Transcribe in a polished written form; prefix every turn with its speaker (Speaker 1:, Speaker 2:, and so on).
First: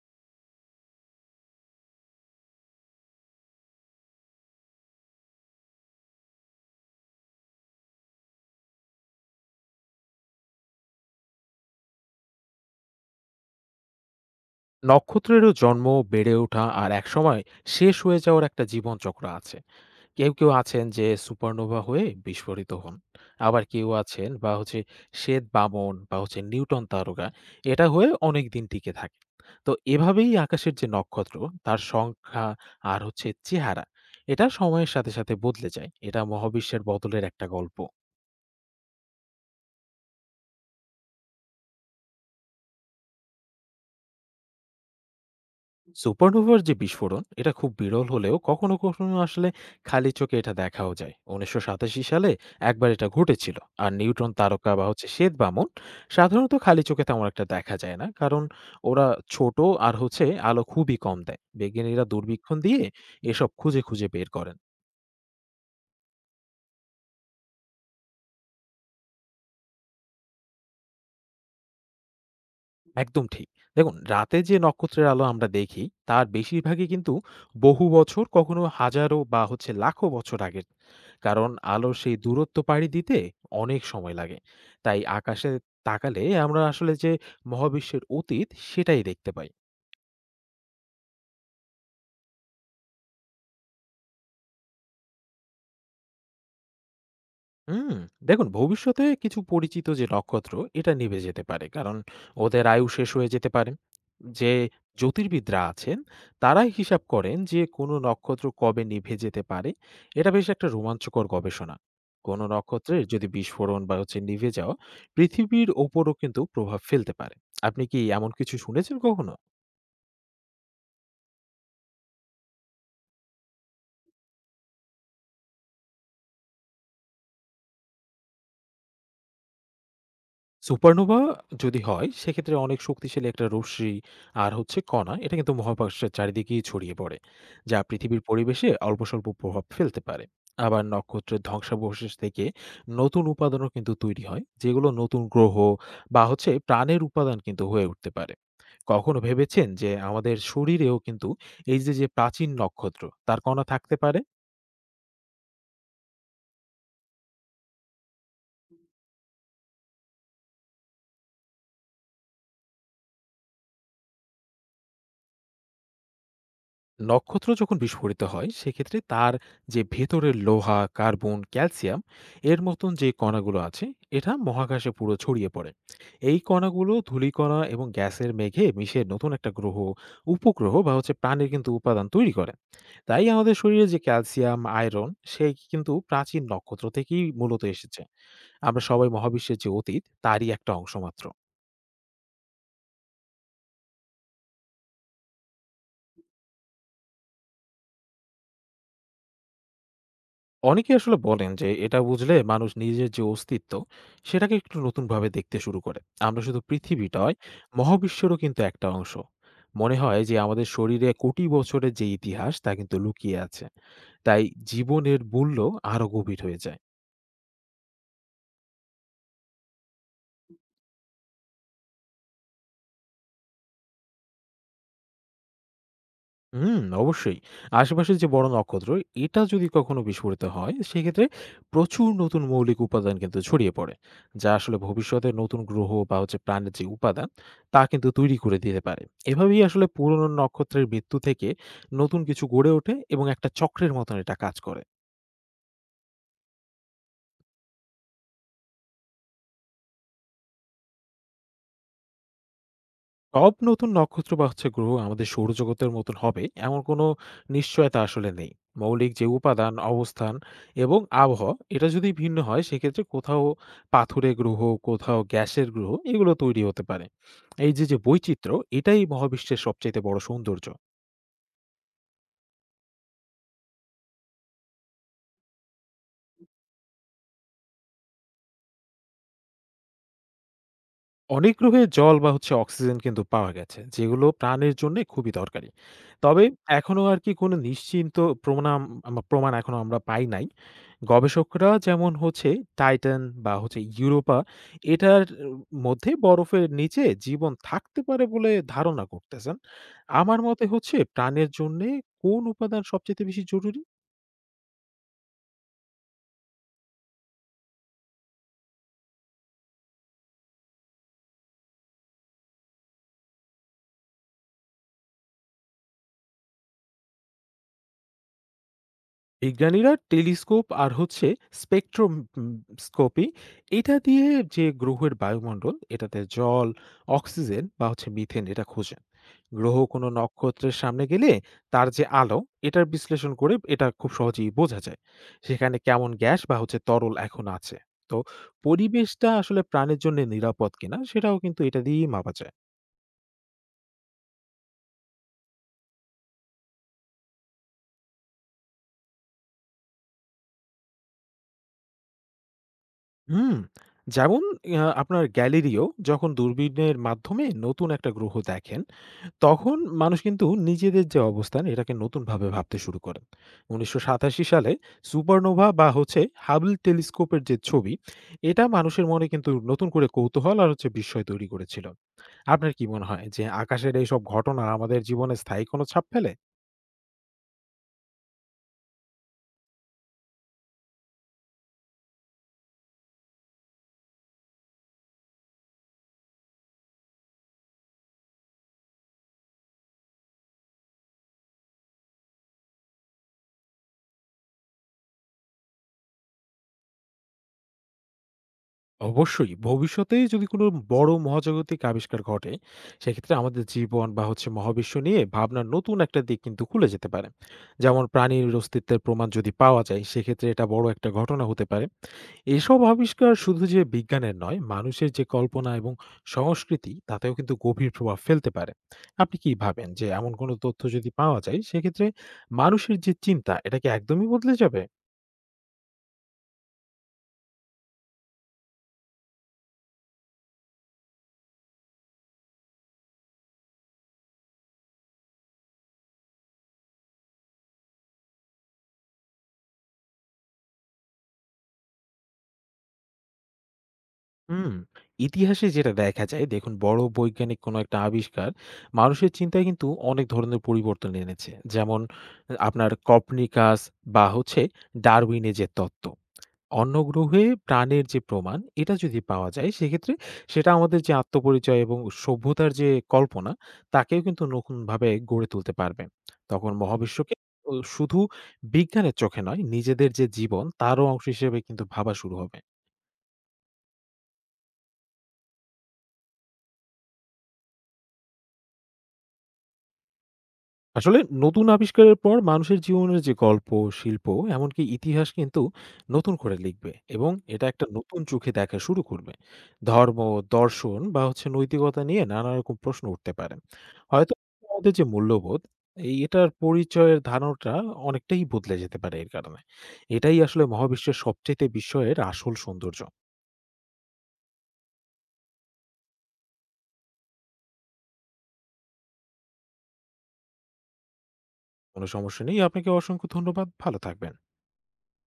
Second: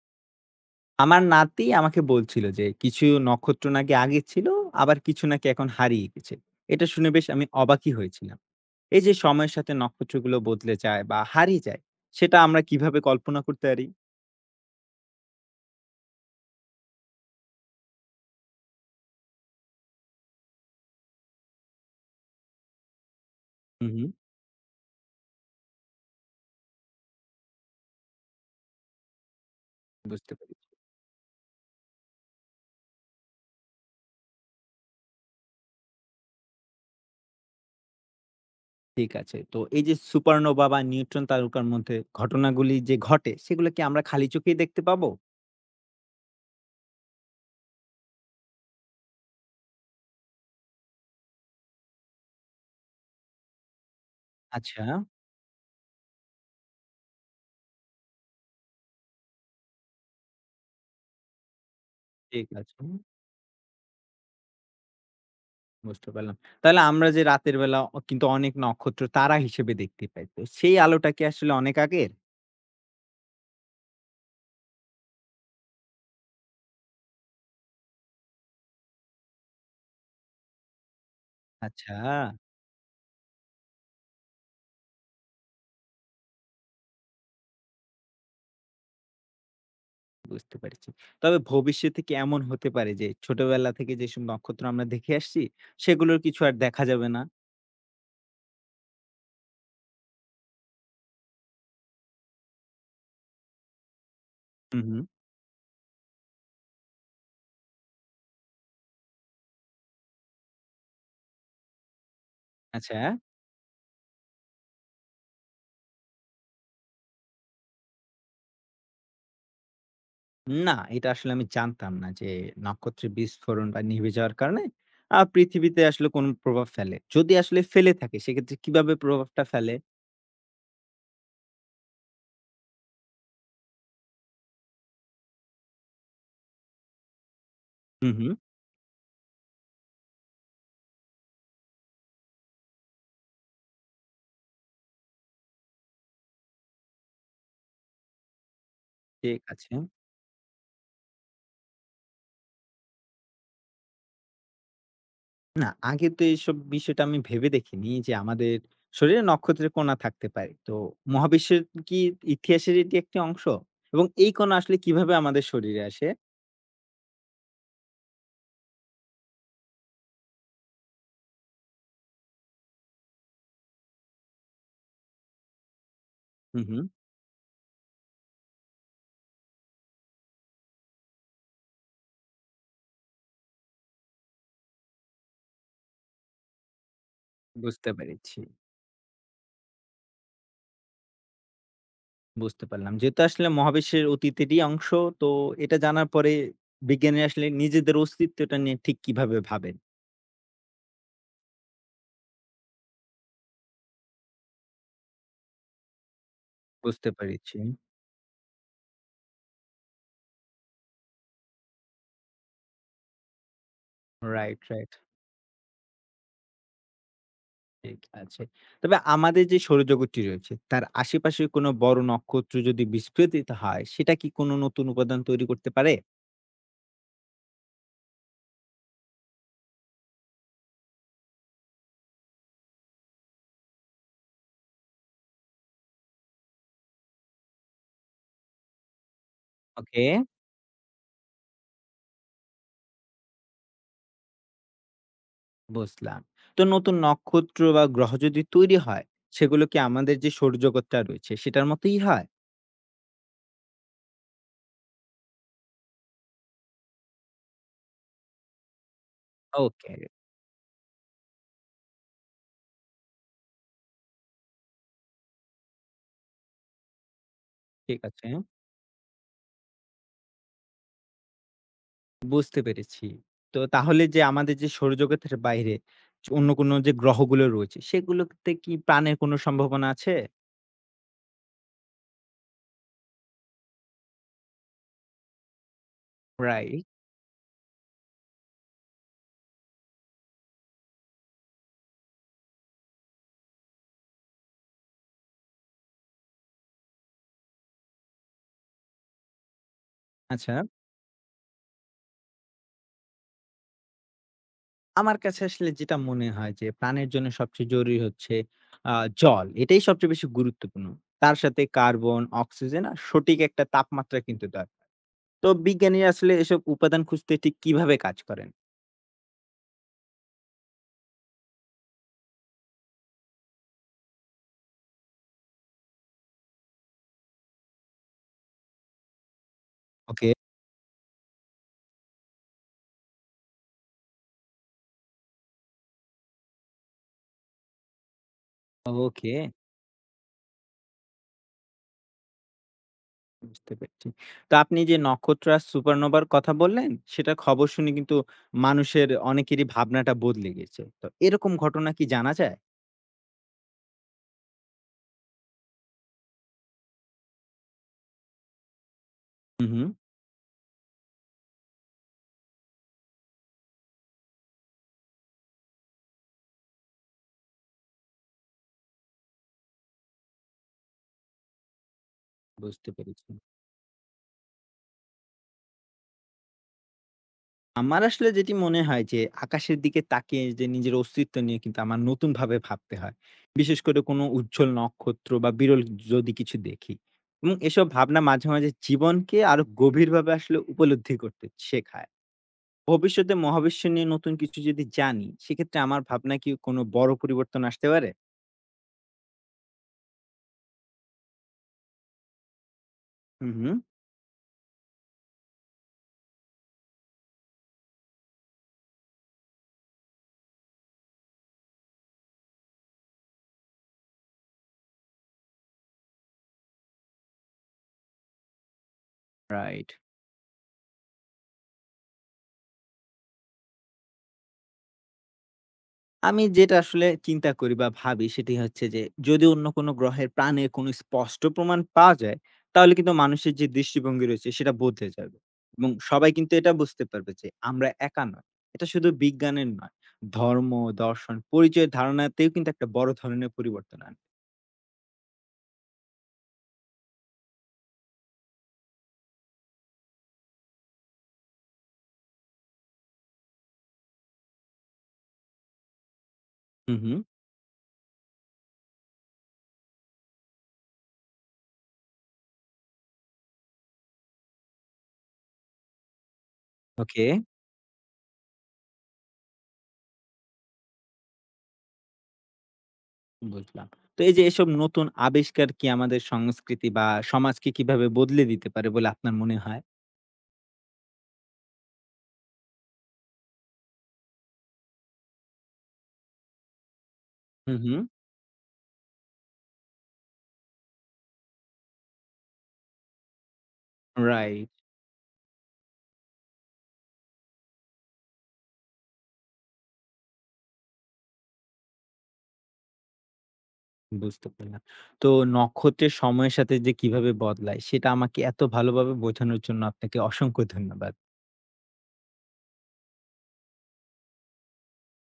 Speaker 1: আমার নাতি আমাকে বলছিল যে কিছু নক্ষত্র নাকি আগে ছিল, আবার কিছু নাকি এখন হারিয়ে গেছে। এটা শুনে বেশ আমি অবাকই হয়েছিলাম। এই যে সময়ের সাথে নক্ষত্রগুলো বদলে যায় বা হারিয়ে যায়, সেটা আমরা কিভাবে কল্পনা করতে পারি?
Speaker 2: নক্ষত্রেরও জন্ম, বেড়ে ওঠা আর একসময় শেষ হয়ে যাওয়ার একটা জীবনচক্র আছে। কেউ আছেন যে সুপারনোভা হয়ে বিস্ফোরিত হন। আবার কেউ
Speaker 1: হুম, হুম।
Speaker 2: আছেন বা হচ্ছে শ্বেত-বামন বা হচ্ছে নিউটন তারকা এটা হয়ে অনেকদিন টিকে থাকে। তো এভাবেই
Speaker 1: বুঝতে পারি।
Speaker 2: আকাশের যে নক্ষত্র তার সংখ্যা আর হচ্ছে চেহারা এটা সময়ের সাথে সাথে বদলে যায়। এটা মহাবিশ্বের বদলের একটা গল্প।
Speaker 1: ঠিক আছে, তো এই যে সুপারনোভা বা নিউট্রন তারকার মধ্যে ঘটনাগুলি যে ঘটে, সেগুলো কি আমরা খালি চোখেই দেখতে পাবো?
Speaker 2: সুপারনোভার যে বিস্ফোরণ এটা খুব বিরল হলেও কখনো কখনো আসলে খালি চোখে এটা দেখাও যায়। ১৯৮৭ সালে একবার এটা ঘটেছিল। আর নিউট্রন তারকা
Speaker 1: আচ্ছা।
Speaker 2: বা হচ্ছে শ্বেত বামন সাধারণত খালি চোখে তেমন একটা দেখা যায় না, কারণ ওরা ছোট আর হচ্ছে আলো খুবই কম দেয়। বিজ্ঞানীরা
Speaker 1: ঠিক
Speaker 2: দূরবীক্ষণ
Speaker 1: আছে,
Speaker 2: দিয়ে
Speaker 1: হুম।
Speaker 2: এসব খুঁজে খুঁজে বের করেন।
Speaker 1: বুঝতে পারলাম। তাহলে আমরা যে রাতের বেলা কিন্তু অনেক নক্ষত্র তারা হিসেবে দেখতে পাই, তো সেই আলোটা কি আসলে অনেক আগের?
Speaker 2: একদম ঠিক। দেখুন, রাতে যে নক্ষত্রের আলো আমরা দেখি, তার বেশিরভাগই কিন্তু বহু বছর, কখনো হাজারো বা লাখো বছর আগের। কারণ আলোর
Speaker 1: আচ্ছা।
Speaker 2: সেই দূরত্ব পাড়ি দিতে অনেক সময় লাগে। তাই আকাশে তাকালে আমরা আসলে যে মহাবিশ্বের অতীত, সেটাই দেখতে পাই।
Speaker 1: বুঝতে পারছি। তবে ভবিষ্যতে কি এমন হতে পারে যে ছোটবেলা থেকে যেসব নক্ষত্র আমরা দেখে আসছি, সেগুলোর কিছু আর দেখা যাবে না?
Speaker 2: হুম, দেখুন ভবিষ্যতে কিছু পরিচিত যে নক্ষত্র এটা নিভে যেতে পারে, কারণ ওদের আয়ু শেষ হয়ে যেতে পারে। যে
Speaker 1: হুম, হুম।
Speaker 2: জ্যোতির্বিদরা আছেন, তারাই হিসাব করেন যে কোনো নক্ষত্র কবে নিভে যেতে পারে। এটা বেশ একটা রোমাঞ্চকর গবেষণা। কোনো
Speaker 1: আচ্ছা,
Speaker 2: নক্ষত্রের যদি বিস্ফোরণ বা নিভে যাওয়া পৃথিবীর ওপরও কিন্তু প্রভাব ফেলতে পারে। আপনি কি এমন কিছু শুনেছেন কখনো?
Speaker 1: না, এটা আসলে আমি জানতাম না যে নক্ষত্রের বিস্ফোরণ বা নিভে যাওয়ার কারণে পৃথিবীতে আসলে কোনো প্রভাব ফেলে। যদি আসলে ফেলে থাকে, সেক্ষেত্রে কিভাবে প্রভাবটা ফেলে?
Speaker 2: সুপারনোভা যদি হয় সেক্ষেত্রে অনেক শক্তিশালী একটা রশ্মি আর কণা এটা কিন্তু মহাকাশের চারিদিকেই ছড়িয়ে পড়ে, যা
Speaker 1: হুম,
Speaker 2: পৃথিবীর
Speaker 1: হুম।
Speaker 2: পরিবেশে অল্প স্বল্প প্রভাব ফেলতে পারে। আবার নক্ষত্রের ধ্বংসাবশেষ থেকে নতুন উপাদানও কিন্তু তৈরি হয়, যেগুলো নতুন গ্রহ বা প্রাণের উপাদান কিন্তু হয়ে উঠতে পারে। কখনো
Speaker 1: ঠিক
Speaker 2: ভেবেছেন
Speaker 1: আছে।
Speaker 2: যে আমাদের শরীরেও কিন্তু এই যে যে প্রাচীন নক্ষত্র তার কণা থাকতে পারে?
Speaker 1: না, আগে তো এইসব বিষয়টা আমি ভেবে দেখিনি যে আমাদের শরীরে নক্ষত্রের কণা থাকতে পারে। তো মহাবিশ্বের কি ইতিহাসের এটি একটি অংশ? এবং এই কণা আসলে কিভাবে আমাদের শরীরে আসে?
Speaker 2: নক্ষত্র যখন বিস্ফোরিত হয় সেক্ষেত্রে তার যে ভেতরের লোহা, কার্বন, ক্যালসিয়াম এর মতন যে কণাগুলো আছে এটা মহাকাশে পুরো ছড়িয়ে পড়ে। এই
Speaker 1: হু, হু।
Speaker 2: কণাগুলো ধূলিকণা এবং গ্যাসের মেঘে মিশে নতুন একটা গ্রহ, উপগ্রহ বা প্রাণের কিন্তু উপাদান তৈরি করে। তাই আমাদের শরীরে যে ক্যালসিয়াম, আয়রন সেই কিন্তু প্রাচীন নক্ষত্র থেকেই মূলত
Speaker 1: বুঝতে
Speaker 2: এসেছে।
Speaker 1: পেরেছি।
Speaker 2: আমরা সবাই মহাবিশ্বের যে অতীত তারই একটা অংশ মাত্র।
Speaker 1: বুঝতে পারলাম। যেহেতু আসলে মহাবিশ্বের অতীতেরই অংশ, তো এটা জানার পরে বিজ্ঞানী আসলে নিজেদের অস্তিত্বটা নিয়ে ঠিক কিভাবে ভাবেন।
Speaker 2: অনেকেই আসলে বলেন যে এটা বুঝলে মানুষ নিজের যে অস্তিত্ব সেটাকে একটু নতুনভাবে দেখতে শুরু করে। আমরা শুধু পৃথিবী
Speaker 1: বুঝতে
Speaker 2: নয়,
Speaker 1: পেরেছি।
Speaker 2: মহাবিশ্বেরও কিন্তু একটা অংশ। মনে হয় যে আমাদের শরীরে কোটি বছরের যে ইতিহাস তা কিন্তু লুকিয়ে আছে। তাই
Speaker 1: রাইট, রাইট।
Speaker 2: জীবনের মূল্য আরো গভীর হয়ে যায়।
Speaker 1: ঠিক আছে। তবে আমাদের যে সৌরজগৎটি রয়েছে, তার আশেপাশে কোনো বড় নক্ষত্র যদি বিস্ফোরিত হয়, সেটা কি কোনো নতুন উপাদান তৈরি করতে পারে?
Speaker 2: হুম, অবশ্যই। আশেপাশের যে বড় নক্ষত্র, এটা যদি কখনো বিস্ফোরিত হয়, সেক্ষেত্রে প্রচুর নতুন মৌলিক উপাদান কিন্তু ছড়িয়ে পড়ে। যা আসলে ভবিষ্যতে নতুন গ্রহ বা প্রাণের যে উপাদান, তা কিন্তু তৈরি করে দিতে পারে। এভাবেই আসলে
Speaker 1: ওকে।
Speaker 2: পুরনো নক্ষত্রের মৃত্যু থেকে নতুন কিছু গড়ে ওঠে এবং একটা চক্রের মতন এটা কাজ করে।
Speaker 1: বুঝলাম। তো নতুন নক্ষত্র বা গ্রহ যদি তৈরি হয়, সেগুলো কি আমাদের যে সৌরজগৎটা রয়েছে, সেটার মতোই হয়?
Speaker 2: সব নতুন নক্ষত্র বা গ্রহ আমাদের সৌরজগতের মতন হবে এমন কোনো নিশ্চয়তা আসলে নেই। মৌলিক যে উপাদান,
Speaker 1: ওকে।
Speaker 2: অবস্থান এবং আবহাওয়া এটা যদি ভিন্ন হয় সেক্ষেত্রে কোথাও পাথুরে গ্রহ, কোথাও গ্যাসের গ্রহ এগুলো তৈরি হতে পারে। এই যে যে
Speaker 1: ঠিক আছে।
Speaker 2: বৈচিত্র্য এটাই মহাবিশ্বের সবচাইতে বড় সৌন্দর্য।
Speaker 1: বুঝতে পেরেছি। তো তাহলে যে আমাদের যে সৌরজগতের বাইরে অন্য কোনো যে গ্রহগুলো রয়েছে, সেগুলোতে কি প্রাণের কোনো সম্ভাবনা আছে?
Speaker 2: অনেক গ্রহে জল বা অক্সিজেন কিন্তু পাওয়া গেছে, যেগুলো প্রাণের জন্য খুবই দরকারি। তবে
Speaker 1: রাইট।
Speaker 2: এখনো আর কি কোনো নিশ্চিন্ত প্রমাণ, প্রমাণ এখনো আমরা পাই নাই। গবেষকরা যেমন হচ্ছে টাইটান বা ইউরোপা এটার মধ্যে বরফের নিচে জীবন থাকতে পারে বলে ধারণা করতেছেন। আমার
Speaker 1: আচ্ছা।
Speaker 2: মতে হচ্ছে প্রাণের জন্যে কোন উপাদান সবচাইতে বেশি জরুরি?
Speaker 1: আমার কাছে আসলে যেটা মনে হয় যে প্রাণের জন্য সবচেয়ে জরুরি হচ্ছে আ জল। এটাই সবচেয়ে বেশি গুরুত্বপূর্ণ। তার সাথে কার্বন, অক্সিজেন আর সঠিক একটা তাপমাত্রা কিন্তু দরকার। তো বিজ্ঞানীরা আসলে এসব উপাদান খুঁজতে ঠিক কিভাবে কাজ করেন?
Speaker 2: বিজ্ঞানীরা টেলিস্কোপ আর স্পেকট্রোম উম, স্কোপি এটা দিয়ে যে গ্রহের বায়ুমণ্ডল এটাতে জল, অক্সিজেন বা মিথেন এটা খোঁজেন। গ্রহ কোনো
Speaker 1: ওকে।
Speaker 2: নক্ষত্রের সামনে গেলে তার যে আলো এটার বিশ্লেষণ করে এটা খুব সহজেই বোঝা যায় সেখানে কেমন গ্যাস বা তরল এখন আছে। তো পরিবেশটা
Speaker 1: ওকে,
Speaker 2: আসলে প্রাণের জন্য নিরাপদ কিনা সেটাও কিন্তু এটা দিয়েই মাপা যায়।
Speaker 1: বুঝতে পেরেছি। তো আপনি যে নক্ষত্র আর সুপারনোভার কথা বললেন, সেটার খবর শুনে কিন্তু মানুষের অনেকেরই ভাবনাটা বদলে গেছে। তো এরকম ঘটনা কি জানা যায়?
Speaker 2: হুম, যেমন আপনার গ্যালিলিও যখন দূরবীনের মাধ্যমে নতুন একটা গ্রহ দেখেন,
Speaker 1: হুম,
Speaker 2: তখন
Speaker 1: হুম।
Speaker 2: মানুষ কিন্তু নিজেদের যে অবস্থান এটাকে নতুনভাবে ভাবতে শুরু করেন। ১৯৮৭ সালে সুপারনোভা বা হাবল টেলিস্কোপের যে ছবি, এটা মানুষের মনে কিন্তু নতুন করে কৌতূহল আর বিস্ময় তৈরি করেছিল। আপনার কি
Speaker 1: বুঝতে
Speaker 2: মনে হয়
Speaker 1: পেরেছি।
Speaker 2: যে আকাশের এইসব ঘটনা আমাদের জীবনে স্থায়ী কোনো ছাপ ফেলে?
Speaker 1: আমার আসলে যেটি মনে হয় যে আকাশের দিকে তাকিয়ে যে নিজের অস্তিত্ব নিয়ে কিন্তু আমার নতুন ভাবে ভাবতে হয়। বিশেষ করে কোনো উজ্জ্বল নক্ষত্র বা বিরল যদি কিছু দেখি। এবং এসব ভাবনা মাঝে মাঝে জীবনকে আরো গভীরভাবে আসলে উপলব্ধি করতে শেখায়। ভবিষ্যতে মহাবিশ্ব নিয়ে নতুন কিছু যদি জানি, সেক্ষেত্রে আমার ভাবনায় কি কোনো বড় পরিবর্তন আসতে পারে?
Speaker 2: অবশ্যই ভবিষ্যতে যদি কোনো বড় মহাজাগতিক আবিষ্কার ঘটে সেক্ষেত্রে
Speaker 1: হুম,
Speaker 2: আমাদের
Speaker 1: হুম।
Speaker 2: জীবন বা মহাবিশ্ব নিয়ে ভাবনার নতুন একটা দিক কিন্তু খুলে যেতে পারে। যেমন প্রাণীর অস্তিত্বের প্রমাণ যদি পাওয়া যায় সেক্ষেত্রে এটা বড় একটা ঘটনা হতে পারে। এসব আবিষ্কার শুধু যে বিজ্ঞানের নয়, মানুষের যে কল্পনা এবং সংস্কৃতি তাতেও কিন্তু গভীর প্রভাব ফেলতে পারে। আপনি কি ভাবেন
Speaker 1: রাইট।
Speaker 2: যে এমন কোনো তথ্য যদি পাওয়া যায় সেক্ষেত্রে মানুষের যে চিন্তা এটা কি একদমই বদলে যাবে?
Speaker 1: আমি যেটা আসলে চিন্তা করি বা ভাবি সেটি হচ্ছে যে, যদি অন্য কোনো গ্রহের প্রাণের কোনো স্পষ্ট প্রমাণ পাওয়া যায়, তাহলে কিন্তু মানুষের যে দৃষ্টিভঙ্গি রয়েছে সেটা বদলে যাবে। এবং সবাই কিন্তু এটা বুঝতে পারবে যে আমরা একা নয়। এটা শুধু বিজ্ঞানের নয়। ধর্ম, দর্শন, পরিচয়ের ধারণাতেও কিন্তু একটা বড় ধরনের পরিবর্তন আনবে।
Speaker 2: হুম, ইতিহাসে যেটা দেখা যায়, দেখুন বড় বৈজ্ঞানিক কোনো একটা আবিষ্কার মানুষের চিন্তায় কিন্তু অনেক ধরনের পরিবর্তন এনেছে, যেমন আপনার কপনিকাস বা ডারউইনের যে তত্ত্ব। অন্য
Speaker 1: হুম, হুম।
Speaker 2: গ্রহে প্রাণের যে প্রমাণ এটা যদি পাওয়া যায় সেক্ষেত্রে সেটা আমাদের যে আত্মপরিচয় এবং সভ্যতার যে কল্পনা তাকেও কিন্তু নতুনভাবে গড়ে তুলতে পারবে। তখন
Speaker 1: ওকে।
Speaker 2: মহাবিশ্বকে ও শুধু বিজ্ঞানের চোখে নয়, নিজেদের যে জীবন তারও অংশ হিসেবে কিন্তু ভাবা শুরু হবে।
Speaker 1: বুঝলাম। তো এই যে এসব নতুন আবিষ্কার কি আমাদের সংস্কৃতি বা সমাজকে কিভাবে বদলে দিতে পারে বলে আপনার মনে হয়?
Speaker 2: আসলে নতুন আবিষ্কারের পর মানুষের জীবনের যে গল্প, শিল্প, এমনকি ইতিহাস কিন্তু নতুন করে লিখবে এবং এটা
Speaker 1: হুম,
Speaker 2: একটা
Speaker 1: হুম।
Speaker 2: নতুন চোখে দেখা শুরু করবে। ধর্ম, দর্শন বা নৈতিকতা নিয়ে নানা রকম প্রশ্ন উঠতে পারে। হয়তো
Speaker 1: রাই
Speaker 2: আমাদের যে মূল্যবোধ এটার পরিচয়ের ধারণাটা অনেকটাই বদলে যেতে পারে এর কারণে। এটাই আসলে মহাবিশ্বের সবচাইতে বিস্ময়ের আসল সৌন্দর্য।
Speaker 1: বুঝতে পারলাম। তো নক্ষত্রের সময়ের সাথে যে কিভাবে বদলায় সেটা আমাকে এত ভালোভাবে বোঝানোর জন্য আপনাকে অসংখ্য ধন্যবাদ।
Speaker 2: কোনো সমস্যা নেই। আপনাকে অসংখ্য ধন্যবাদ। ভালো থাকবেন।